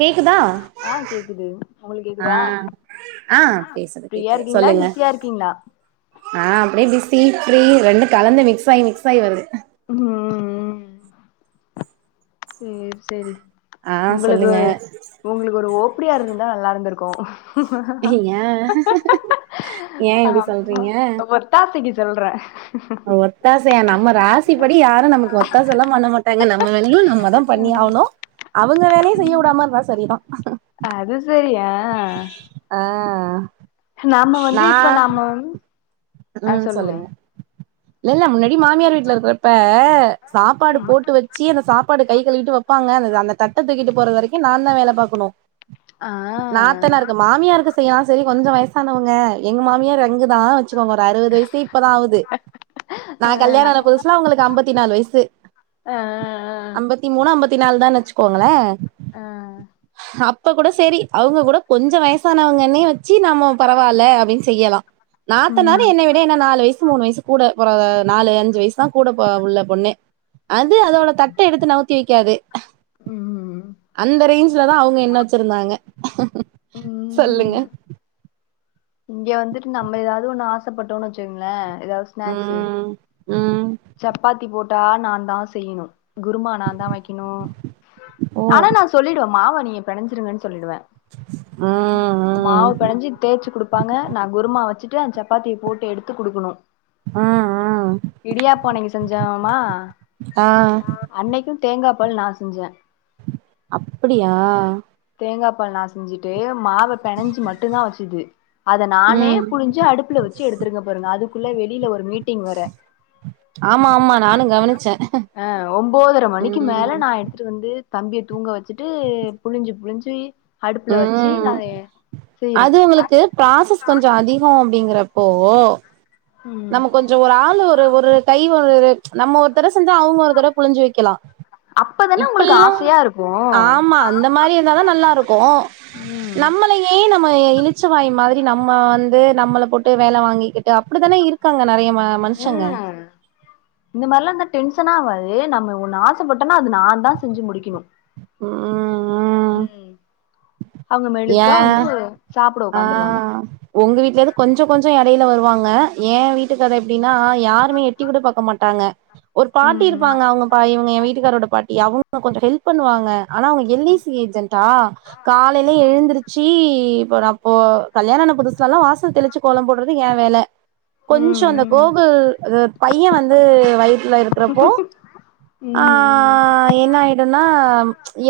கேக்குதா ஆ கேக்குது உங்ளுக்கு ஆ கேக்குதா ஆ பேசுது ஃப்ரீயா கேக்குது இருக்கீங்ளா சொல்லுங்க பிஸியா இருக்கீங்ளா ஆ அப்டியே பிசி ஃப்ரீ ரெண்டு கலந்து மிக்ஸ்சாயி மிக்ஸ்சாயி வருது ம் ம் ம் சேர் சேரி ஆ உங்களுக்கு சொல்லுங்க உங்ளுக்கு ஒரு ஓப்டியா இருந்துருந்தா நல்லாருந்திருக்கு ஏ ஏ இப்டி ஆமா சொல்றீங்க ஒத்தாசைக்கு சொல்றே ஒத்தாசையா நம்ம ராசிப்படி யாரு நமக்கு ஒத்தாசலா பண்ண மாட்டாங்க நம்ம வேலைய நம்மதா பண்ணி ஆவ்ணு அவுங்க வேலைய செய்ய வுடாம இருந்தா சரிதா அது செரி ஆ நாம வந்து இப்போ நாம வந் உக்ஷம் சொல்லுங்க இல்ல இல்ல முன்னாடி மாமியார் வீட்ல இருக்றப்ப சாப்பாடு ம் போட்டு வச் ச்சி அந்த சாப்பாடு கை கழுவிட்டு வைப்பாங்க அந்த அந்த தட்ட தூக்கிட்டு போறது வரைக்கு நா தா வேல பாக்கணு ஆ நாத்தனார்க்கு மாமியார்க்கு செய்யாலா செரி கொஞ்சோ வயசானவங்க எங்க மாமியார் எங்குதா ச்சுகோங்க ஒரு அறுவது வயசு இப்பதா ஆவுது நா ஆ கல்யாண ஆனா புதுசுல அவுங்களுக்கு அம்பத்தி நாலு வயசு அ அம்பத்தி மூணு அம்பத்தி நாலு தான் வச்சுக்கோங்ளே அ அப்போ கூட சரி அவுங்க கூட கொஞ்சோ வயசானவங்கனே வச்சு நாம பரவால்ல அப்டின் செய்யலா நாத்தனாரு ம் என்ன விட என்ன நாலு வயசு மூணு வயசு கூட போற நாலு அஞ்சு வயசு தா கூட போ உள்ள பொண்ணு அது அதோட தட்ட எடுத்து நவுத்தி வைக்காது ம் அந்த ரேஞ்லதா அவுங்க என்ன வச்சிருந்தாங்க சொல்லுங்க ம் இங்க வந்துட்டு நம்ம எதாது ஒண்ணு ஆசைப்பட்டோனு வச்சுக்கோங்ளே எதாது ஸ்நாக்ஸு ம் ம் சப்பாத்தி போட்டா நா தா செய்யுணு குருமா நா தா வைக்கணு ஓ ஆனா நா சொல்லிடுவே மாவ நீங்க பெணைஞ்சிருங்கன் சொல்லிடுவே ம் ம் மாவு பெணஞ்சி தேச்சு குடுப்பாங்க நா குருமா வச்சுட்டு அந்த சப்பாத்திய போட்டு எடுத்து குடுக்குணு அ அ இடியாப்போ அன்னிக்கு செஞ்சோமா ஆ அன்னைக்கு தேங்கா பால் நா செஞ்சே அப்டியா தேங்கா பால் நா செஞ்சுட்டு மாவ பெனஞ்சு மட்டுதா வச்சுது அத நானே ம் புலிஞ்சு அடுப்புல வச்சு எடுத்திருக்க பாருங்க அதுக்குள்ள வெளில ஒரு மீட் ஆமா ஆமா நானு கவனிச்சே ஆ ஒம்போதர மணிக்கு மேலே ம் நா எடுத்துட்டு வந்து தம்பிய தூங்க வச்சுட்டு புலிஞ்சு புலிஞ்சு அடுப்புல வச்சு ம் நா அது செய்றே அது உங்களுக்கு ப்ராசஸ் கொஞ்சோ அதிகோ அப்டிங்றப்போ ம் நம்ம கொஞ்சோ ஒரு ஆள் ஒரு ஒரு கை ஒரு நம்ம ஒருத்தற செஞ்சா அவங்க ஒருத்தட புழிஞ்சு வைக்கலா அப்பதானே உங்களுக்கு இப்புல்லா ஆசையா இருக்கு ஆமா அந்த மாரி இருந்தாதா நல்லா இருக்கு ம் நம்மள ளே நம்ம இளிச்ச வாய் மாதிரி நம்ம வந்து நம்மள போட்டு வேல வாங்கிக்கிட்டு அப்டித்தானே இருக் காங்க நறைய ம மனுஷங்க ம் இந்த மார்ல்லா இந்த டென்ஷனா ஆவது நம்ம ஒண்ணு ஆசைப்பட்டடோனா அது நா தா செஞ்சு முடிக்கணு ம் ம் ம் அவங்க மெலுக்கா ஏ வந்து சாப்ட ஆ உக்காந்துருவாங்க உங்க வீட்லருந்து கொஞ்ச கொஞ்சம் எடையில வருவாங்க ஏன் வீட்டு கத எப்டின்னா யாருமே எட் எட்டி கூட பாக்க மாட்டாங்க ஒரு பாட்டி ம் இருப்பாங்க அவங்க பா இவங்க என் வீட்டுக்காரோட பாட் யா அவங்க கொஞ்சம் ஹெல்ப் பண்ணுவாங்க ஆனா அவங்க எல் ஐ சி ஏஜென்டா கால் லை எழுந்துருச்சு போறாம் ஓ கல்யாண ஆனா புதுஸ்லல்லா வாசல் தெளிச்சு கோலம் போட்றது என் வேல கொஞ்சோ ம் அந்த ம் கோகுல் அ பையன் வந்து வயித்துல இருக்கறப்போ ஆ ம் ம் என்ன ஆய்டோன்னா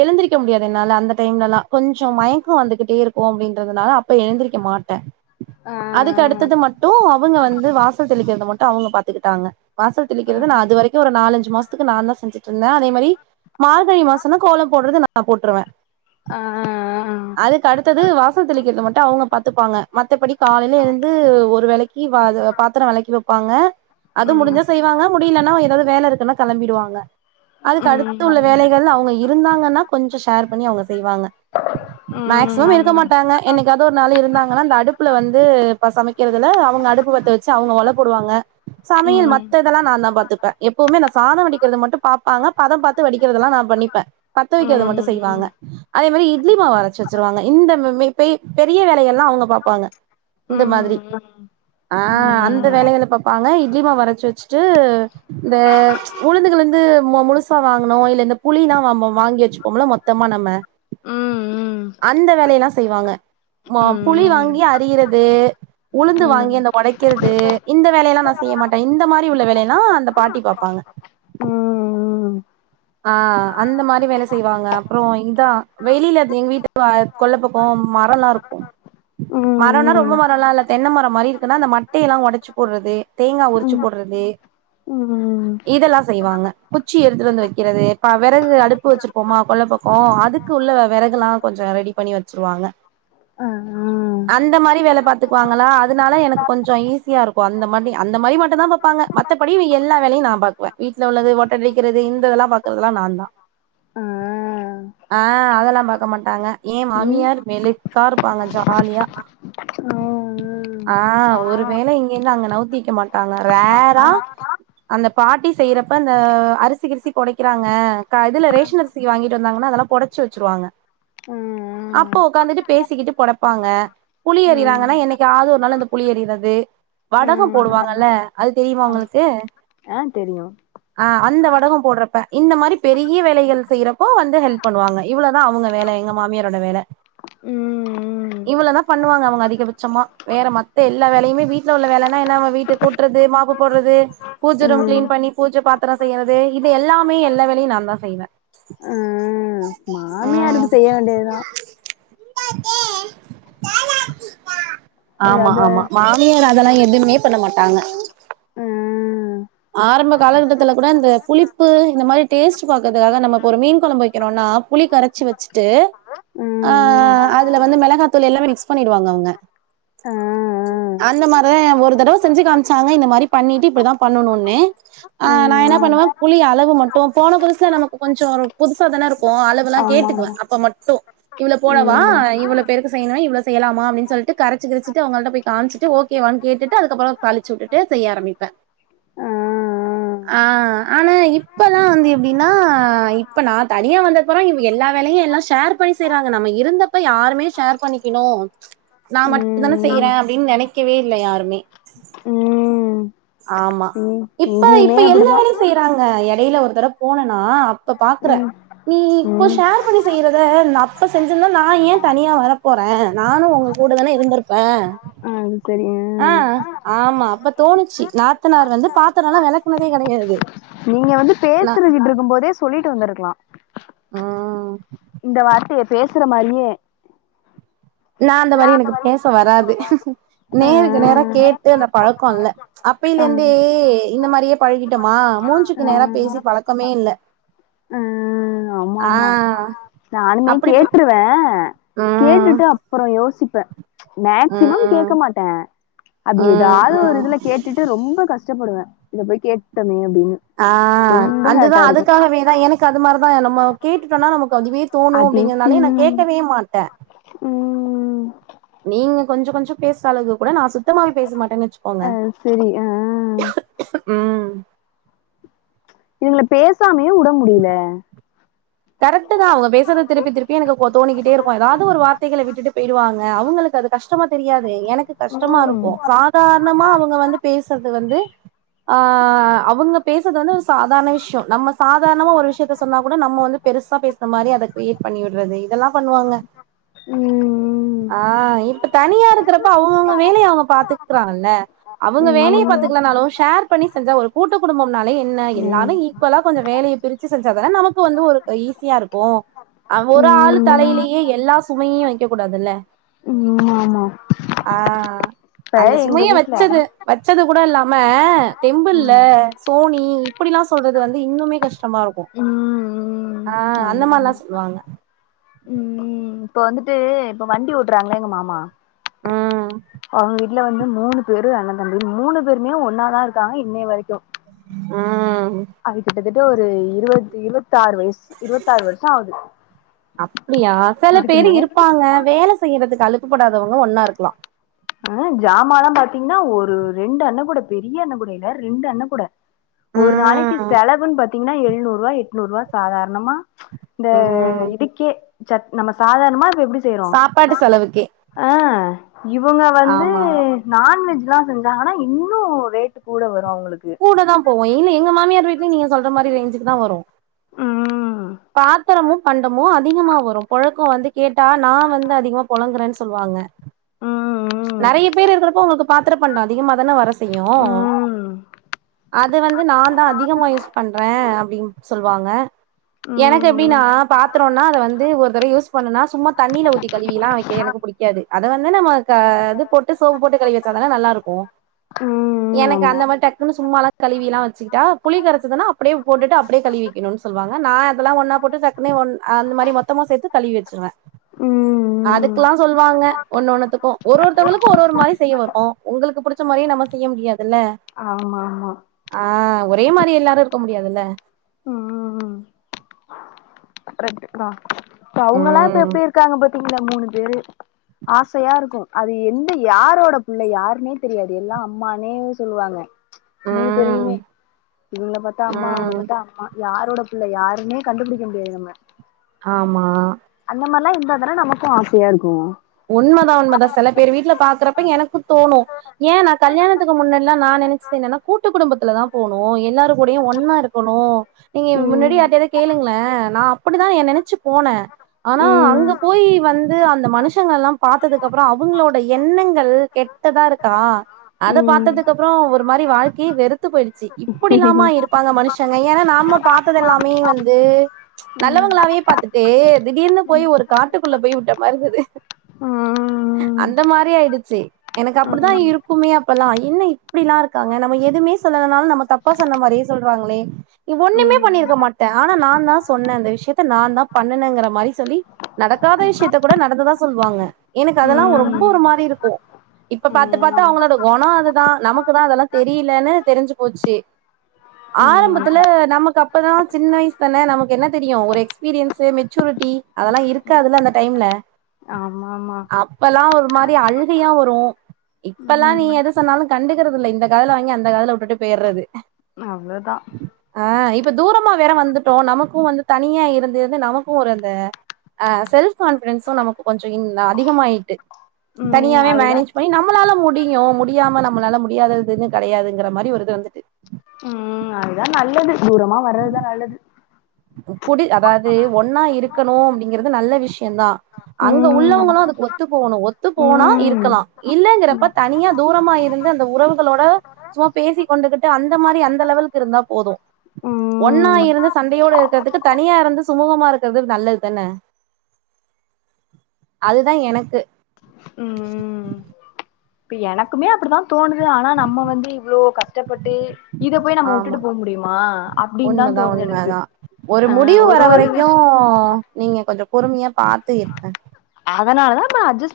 எழுந்திரிக்க முடியாது என்னால அந்த டைம்லல்லா கொஞ் சோ மயக்கம் வந்துகிட்டே இருக்கும் அப்டின்றதுனால அப்ப எழுந்திரிக்க மாட்ட ஆ அதுக்கு அடுத்தது மட்டு அவங்க வந்து வாசல் தெளிக்கிறது மட்டும் அவங்க பாத்துக்கிட்டாங்க வாசல் ஆ தெளிக்கிறது நா அது வரைக் கு ஒரு நாலஞ்சு மாசத்துக்கு நான் தா செஞ்சுட்டு இருந்த அதே மாரி மார்கழி மாசம்னா கோலம் போடுறது நா போட்ருவ ஆ ஆ ஆ அதுக்கு அடுத்தது வாசல் தெளிக்கிறது மட்டும் அவங்க பாத்துப்பாங்க மத்தபடி காலையில எழுந்து ஒரு வேளைக் கி வ து பாத்திரம் வெளக்கி வெப்பாங்க அது முடிஞ்சா செய்வாங்க முடிலன்னா எதாவ்து வேல இருக்குன்னா கெளம்பிடுவாங்க அதுக்கு ம் அடுத்து உள்ள ம் வேலைகள் அவங்க இரு இருந்தாங்கன்னா கொஞ்சம் ஷேர் பண்ணி அவுங்க செய்வாங்க [inaudible] மேக்சிமம் இருக்க மாட்டாங்க என்னைக்காது ஒரு நாளு இருந்தாங்கன்னா அந்த அடுப்புல வந்து இப்ப சமைக்கிறதுல அவங்க அடுப்பு பத்த வச் ச்சா அவுங்க ஒலப்போடுவாங்க சமையல் மத்த இதல்லா நா தா பாத்துப்ப எப்பவுமே நா சாதம்வடிக்கிறது மட்டும் பாப்பாங்க பதம் பாத்து வடிக்கிறதுல்லா நா பண்ணிப்ப பத்த வெக்கிறது மட்டும் செய்வாங்க அதே மாரி இட் ட்லி மாவு அரச்சு வச்சுருவாங்க இந்த மே பெய் பெரிய வேலைகள்லா அவுங்க பாப்பாங்க இந்த மாதிரி ஆ அந்த வேலைகள பாப் பாங்க இட்லிமாவு அரச்சு வெச்சுட்டு இந்த உளுந்துகிளுந்து மோ முழுசா வாங்கணு இல்ல இந்த புளில்லா வாங்கி வச்சுப்போம்ல மொத்தமா நம்ம ம் அந்த வேலயெல்லா செய்வாங்க மோ புளி வாங்கி அரியிறது உளுந்து வாங்கி அந்தப் ஒடைக்கிறது இந்த வேலயெல்லா நா செய்ய மாட்ட இந்த மாரி உள்ள வேலையெல்லா அந்த பாட்டி பாப்பாங்க ஆ அந்த மாரி வேல செய்வாங்க அப்றோ இந்தா வெளியில எங் வீட்டு வ கொள்ள பக்கம் மரல்லா இருக்கும் ம் மரம்னா ரொம்ப மரல்லா இல்ல தென்ன மரம் மாரி இருக்குன்னா அந்த மட்டை எல்லா ஒடச்சு போட்றது தேங்கா உரிச்சு போட்றது ம் இதெல்லா செய்வாங்க குச்சி எடுத்துட்டு வந்து வெக் க்கிறது இப்ப வெறகு அடுப்பு வச்சிருப்போமா கொல்ல பக்கம் அதுக்கு உள்ள வெறகுல்லா கொஞ்சம் ரெடி பண்ணி வச்ருவாங்க ம் ம் அந்த மாரி வேல பாத்துக்குவாங்களா அதுனால எனக்கு கொஞ்சம் ஈஸியா இருக்கும் அந்த மாரி அந்த மாரி மட்டும்தா பாப்பாங்க மத் மத்தபடி எல்லா வேலயும் நா பாக்வ வீட்ல உள்ளது ஓட்ட அடிக்கிறது இந்த இதல்லா பாக்குறதெல்லா நான் தா ஆ அதெல்லா பாக்க மாட்டாங்க என் மாமியார் மெலுக்கா இருப்பாங்க ஜாலியா ஆ ஒரு வேல இங்கேந்து அங்க நவுத்தி வெக்க மாட்டாங்க வேற அந்த பாட்டி செய்றப்ப அந்த அரிசி கிரிசி பொடைக்கிறாங்க க இதுல ரேஷன் அரிசி வாங்கிட்டு வந்தாங்கன்னா அதெல்லா பொடச்சு வச்ருவாங்க அப்போ ஒக்காந்துட்டு பேசிக்கிட்டு பொடப்பாங்க புளி அறிறாங்கன்னா என்னைக்காவுது ஒரு நாள் இந்த புளி அறிறது வடகோ போடுவாங்கல்ல அது தெரியுமா மா உங்களுக்கு ஆ தெரியு ஆ அந்த வடகோ போடுறப் ம் இந்த மாரி பெரிய வேலைகள் செய்றப்போ வந்து ஹெல்ப் பண்ணுவாங்க இவ்ளோ தா அவுங்க வேல எங்க மாமியாரோட வேல ம் ம் இவ்ளோ தா பண்ணுவாங்க அவுங்க அதிகபட்சமா வேற மத்த எல்லா வேலையுமே வீட்ல உள்ள வேலனா என்ன அவ வீட்டு கூட்றது மாப்பு போடுறது பூஜ ரூம் ம் ம் கிளீன் பண்ணி பூஜ பாத்திரோ செய்யறது இது எல்லா எப்புமே எல்லா வேலையு நா தா செய்வே ம் ஆ மாமியாருக்கு செய்ய வேண்டியதுதா ஆமா எதாது ஆமா நீ வேற அதெல்லா எதுமே பண்ண மாட்டாங்க ம் ஆரம்ப காலகட்டத்துல கூட இந்த புளிப்பு இந்த மாரி டேஸ்ட் பாக்கறதுக்காக நம்ம இப்ப ஒரு மீன் கொழம்பு வக்கிறோன்னா புளி கரச் வச்சு வச்சுட்டு ஆ ம் ம் அதுல வந்து மிளகாத்தூள் எல்லாமே மிக்ஸ் பண்ணிடுவாங்க அவுங்க ஆ ஆ அந்த மாரி தா ஒரு தடவ செஞ்சு காமிச்சாங்க இந்த மாரி பண்ணிட்டு இப்டித்தா பண்ணணுனு ஆ நா என்ன பண்ணுவே ஆமா புளி அளவு மட்டு போன புதுசுல நமக்கு கொஞ்சோ ஒரு புதுசா தான இருக்கு அளவெல்லா கேட்டுக்குவே ஆமா அப்ப மட்டு இவ்ளோ போடாவா ம் ஆ இவ்ளோ பேருக்கு செய்யணு இவ்ளோ செய்யலாமா அப்டினு சொல்ட்டு கரச்சு கிரச்சிட்டு அவங்கள்ட போய் காமுச்சுட்டு ஓ கே ஒன் கேட்டுட்டு அதுக்கப்றோ தாளிச்சு வுட்டுட்டு செய்ய ஆரம்பிப்பே ஆ ஆ ஆனா இப்பலா வந்து எப்டின்னா இப்ப நா தனியா வந்த துகப்றோ இவுங்க எல்லா வேலையு எல்லா ஷேர் பண்ணி செய்றாங்க நம்ம இருந்தப்ப யாருமே ஷேர் பண்ணிக்குனு நா மட்டு தான ம் செய்றே ம் அப்டின்னு நெனைக்கவே இல்ல யாருமே ம் ஆமா இப்ப இங்கேயுமே இப்ப எல்லா அப்படிதா வேலையு செய்றாங்க எடையில ஒரு தடவ போனனா அப்ப பாக்குற ம் நீ இப்போ ம் ஷேர் பண்ணி செய்றத அப்ப செஞ்சிருந்தா நா ஏ தனியா வரப் போறே நானு உங்க கூட தான இருந்திருப்பே ஆ ம் செரிங்க அ ஆமா அப்ப தோணுச்சு நாத்தனார் வந்து பாத்தரோலா வெளக்குனதே கெடயாது நீங்க வந்து பேசிற்ர்கிட்ருக்கு போதே சொல்லிட்டு வந்துருக்குலா ஆ இந்த வார்த்தைய பேசுற மாரியே நா அந்த மாரி எனக்கு பேச வராது நேருக்கு நேர ம் கேட்டு அந்த பழக்கோ இல்ல அப்பையில இருந்தே இந்த மாரியே பழகிட்டோமா மூஞ்சிக்கு நேரா பேசி பழக்கமே இல்ல ம் ஆ நானுமே அப்டி பே கேட்டுருவே ம் கேட்டுட்டு அப்றோ யோசிப்பே மேக்சிமம் ம் கேக்க மாட்டே அப்டி ம் எதாவுது ஒரு ம் இதுல கேட்டுட்டு ரொம்ப கஷ்டப்படுவே இத போய் கேட்டோமே அப்டின்னு ஆ ரொம்ப அது தா ஹேட்டா இருக்கு அதுக்காகவே தா எனக்கு அது மாரி தா நம்ம கேட்டுட்டோனா நமக்கு அதுவே தோணு அது அப்டிங்கிறனாலே நா கேட்கவே மாட்டே ம் ம் ம் நீங்க கொஞ்சோ கொஞ்சோ பேசுற அளவு கூட நா சுத்தமாவே பேச மாட்டேன்னு வச்சுக்கோங்க ஆ செரி ஆ ம் இதுங்கள பேசாமையு விட முடில கரெக்ட் தா அவுங்க பேசறத திருப்பி திருப் ப்பயே எனக்கு தோணிக்கிட்டே இருக்கு ஏதாவது ஒரு வார்த்தைகள விட்டுட்டு போயிடுவாங்க அவுங்களுக்கு அது கஷ்டமா தெரியாது எனக்கு கஷ்டமா ம் இருக்கு சாதாரணமா அவுங்க வந்து பேசுறது வந்து ஆ அவங்க பேசுது வந்து ஒரு சாதாரண விஷயோ நம்ம சாதாரணமா ஒரு விஷயத்த சொன்னா கூட நம்ம வந் பெருசா பேசுன மாரி அத கிரியேட் பண்ணி விட்றது இதெல்லா பண்ணுவாங்க ம் ஆ இப்ப தனியா இருக்கறப்ப அவுங்கவுங்க வேலய அவுங்க பாத்துக்கறாங்கல அவுங்க வேலைய ம் பாத்துக்கலானாலு ஷேர் பண்ணி செஞ்சா ஒரு கூட்ட குடும்பம்னாலே என்ன எல்லாமே ம் ஈக்குவலா கொஞ்சோ வேலைய பிரிச்சு செஞ்சா தான நமக்கு வந்து ஒரு ஈஸியா இருக்கு ஒரு ஆள் ம் தலையிலேயே எல்லா சுமையு வைக்க கூடாதுல்ல ம் ஆமா ஆ இப்ப அந்த எங்க சுமைய வீட்ல வச்சது வச்சது கூட இல்லாம டெம்பிள்ல ம் சோ நீ இப்படிலா சொல்றது வந்து இன்னுமே கஷ்டமா இருக்கு ம் ம் ஆ அந்த ஆமா மாரிலா ஆமா சொல்லுவாங்க ம் இப்ப வந்துட்டு இப்ப வண்டி ஓட்டுறாங்கள எங்க மாமா ம் அவுங்க வீட்டுல வந்து மூணு பேரு அண்ணந் தம்பி மூணு பேருமே ஒன்னா தான் இருக்காங்க இன்னைய வரைக்கு ம் அது கிட்டத்தட்ட ஒரு இருவது இருபத்தாறு வயசு இருபத்தாறு வருஷோ ஆகுது அப்படியா சில இதுக்கு பேரு மேல இருப்பாங்க வேலசு செய்யறதுக்கு அலுப்புப்படாதவங்க ஒன்னா இருக்கலா அ ஜாமால்லா பாத்தீங்கன்னா ஒரு ரெண்டு அண்ண கூட பெரிய அண்ண கூட இல்ல ரெண்டு அண்ண கூட ஒரு நாளைக்கி ம் செலவுன்னு பாத்தீங்ன்னா எழ்நூறுவா எட்நூறுவா சாதாரணமா இந்த ம் இதுக்கே சத் நம்ம சாதாரணமா இப்ப எப்புடி சாப்பாட்டு செலவுக்கே ஆ இவங்க வந்து ஆமா ஆமா நான்வெஜ்லா செஞ்சாங்கன்னா இன்னு ரேட் கூட வரு அவுங்களுக்கு கூட தா போவு இல்ல எங்க மாமியார் வீட்ல நீங்க சொல்ற மாரி ரேஞ்சுக்கு தா வரு ம் பாத்திரமு பண்டமு அதிகமா வரு பொழக்கோ வந்து கேட்டா நா வந்து அதிகமா புழங்குறேன்னு சொல்லுவாங்க ம் நேறைய பேர் இருக்கிறப்போ உங்களுக்கு பாத்திரோ பண்டோ அதிகமாதானே வர செய்யு ம் ம் அது வந்து நா தா அதிகமா யூஸ் பண்றே அப்டின்னு சொல்லுவாங்க எனக்கு எப்டி நா ம் பாத்திரோனா அத வந்து ஒரு தடவ யூஸ் பண்ணுனா சும்மா தண்ணில ஊத்தி கலுவி எல்லா வைக் எனக்கு புடிக் புடிக்காது அத வந்து நம்ம இது போட்டு சோப்பு போட்டு கழுவி வச்சுதான நல்லா இருக்கு ம் எனக்கு அந்த மாரி டக்குன்னு ஆமா சும்மாலா கழுவி எல்லா வச்சுட்டா புளி கரைச்சதுன்னா அப்டியே போட்டுட்டு அப்டியே கழுவிக்கணு சொல்லுவாங்க நா எல்லா ஒன்னா போட்டு டக்னு ஒன் அந்த மாதிரி மொத்தமா சேத்து கழுவி வச்சிருவே ம் ம் அதுக்லாம் சொல்லுவாங்க ஒன்னு ஒண்ணுத்துக்கு ஒரு ஒருத்தவங்களுக்கு ஒரு ஒரு மாரி செய்ய வரு உங்களுக்கு புடுச்ச மாரியு நம்ம செய்ய முடியாதுல்ல ஆமா ஆமா ஆ ஒரே மாரி எல்லாரு இருக்க முடியாதுல்ல ம் ம் இப்ப அவுங்கல்லா இப்ப ம் எப்டி இருக்காங்க பாத்தீங்களா மூணு பேரு ஆசையா இருக்கு அது எந்த யாரோட புள்ள யாருன்னே தெரியாது எல்லாஅம்மேனே சொல்லுவாங்க மூணு ம் பேரையுமே இவங்கள பாத்தா அம்மா அவங்கள ம் பாத்தா அம்மா யாரோட பிள்ள யாருமே கண்டுபிடிக்க முடியாது நம்ம ஆமா அந்த மாரிலா இருந்தா தானே நமக்கு ஆசையா இருக்கு உண்மதா உண்மைதா சில பேர் வீட்டுல பாக்குறப்ப எனக்கு தோணு ஏ நா கல்யாணத்துக்கு முன்னாடி எல்லா நா நினைச்சது என்னன்னா கூட்டு குடும்பத்துல தா போனு எல்லாரு கூடயு ஒன்னா இருக்கணு நீங்க முன்னாடி ம் யாருட்டயாவ்து கேளுங்ளே நா அப்டி தா ஏ நெனைச்சு போனே ஆனா ம் அங்க போய் வந்து அந்த மனுஷ் ஷங்கள்லா பாத்ததுக்கப்பறோ அவுங்களோட எண்ணங்கள் கெட்டதா இருக்கா அத பாத்ததுக்கப்றோ ஒரு மாரி வாழ்க்கையே வெறுத்து போயிடுச்சு ம் இப்புடிலாமா இருப்பாங்க மனுஷங்க ஏனா நம்ம பாத்ததெல்லாமே வந்து ம் நல்லவங்களாவே பாத்துட்டு திடீர்னு போயி ம் ஒரு காட்டுக்குள்ள போயி விட்ட மார்ருக்குது ஆமா அந்த மாரி ஆயிடுச்சு எனக்கு அப்டித்தா இருக்குமே அப்பலா என்ன இப்டிலா இருக்காங்க நம்ம எதுமே சொல்லலனாலு நம்ம தப் ப்பா சொன்ன மாரியே சொல்றாங்களே ஏ ஓன்னுமே பண்ணிருக்க மாட்டே ஆனா நாந்தா சொன்னே அந்த விஷ்யத்த நாந்தா பண்ணுனேங்கிற மாரி சொல்லி நடக்காத விஷ்யத்தக் கூட நடந்ததா சொல்லுவாங்க எனக்கு அதெல்லா ஒ ரொம்ப ஒரு மாரி இருக்கு இப்ப பாத்து பாத்து அவ்ங்களோட கொண அதுதா நமக்கு தா அதெல்லா தெரியலன்னு தெரிஞ்சு போச்சு ஆரம்பத்துல நமக்கு அப்பதா சின்ன வயசு தானே நமக்கு என்ன தெரியு ஒரு எக்ஸ்பீரியன்ஸு மெச்சூரிட்டி அதெல்லா இருக்காதுல்ல அந்த டைம்ல ஆமாம்மா அப்பலா ஒரு மாரி அழுகையா வரு இப்பலா நீ ம் எது சொன்னாலு கண்டுக்குறதில்ல இந்த காதுல வாங்கி அந்த காதுல விட்டுட்டு போயிட்றது அவளோதா ஆ இப்ப தூரமா வேற வந்துட்டோ நமக்கு வந்து தனியா இருந்திருந்து நமக்கு ஒரு அந்த அ செல்ஃப் கான்ஃபிடன்ஸு நமக்கு கொஞ்ச இன் அதிகமாயிட்டு ம் தனியாவே அதுதா மேனேஜ் பண்ணி நம் நம்மளால முடியு முடியாம நம்மளால முடியாததெது கெடையாதுங்கிற மாரி ஒரு இது வந்துட்டு ம் அ அதுதா நல்லது தூரமா வர்றதுதா நல்லது குடி அதாவ்து ஒன்னா இருக்கணு அப்டிங்கிறது நல்ல விஷ்யந்தா அங்க ம் உள்ளவ்ங்களு அதுக்கு ஒத்து போகணு ஒத்து போனா ம் இருக்கலாம இல்லங்கிறப்ப தனியா தூரமா இருந் அந்த உறவுகளோட சும்மா பேசி கொண்டுகிட்டு அந்த மாரி அந்த லெவலுக்கு இருந்தா போது ஒன்னா ம் இருந்து சண் டையோட இருக்கிறதுக்கு தனியா இருந்து சுமூகமா இருக்கிறது நல்லது தான அதுதா எனக்கு ம் ம் இப்ப எனக்குமே அப்டித்தா தோணுது ஆனா நம்ம வந்து இவ்ளோ கஷ்டப்பட்டு இத போய் நம்ம ஆமா வுட்டுட்டு போ முடியுமா அப்டின் தா உண்மதா தோணுது எனக்கு உண்மதா ஒரு அ முடிவு வர ஒரு ஒரு வரைக்கு விஷ் நீங்க கொஞ்ச பொறுமையா பாத்து இருங்க அதனால தா நா அட்ஜஸ்ட் பண்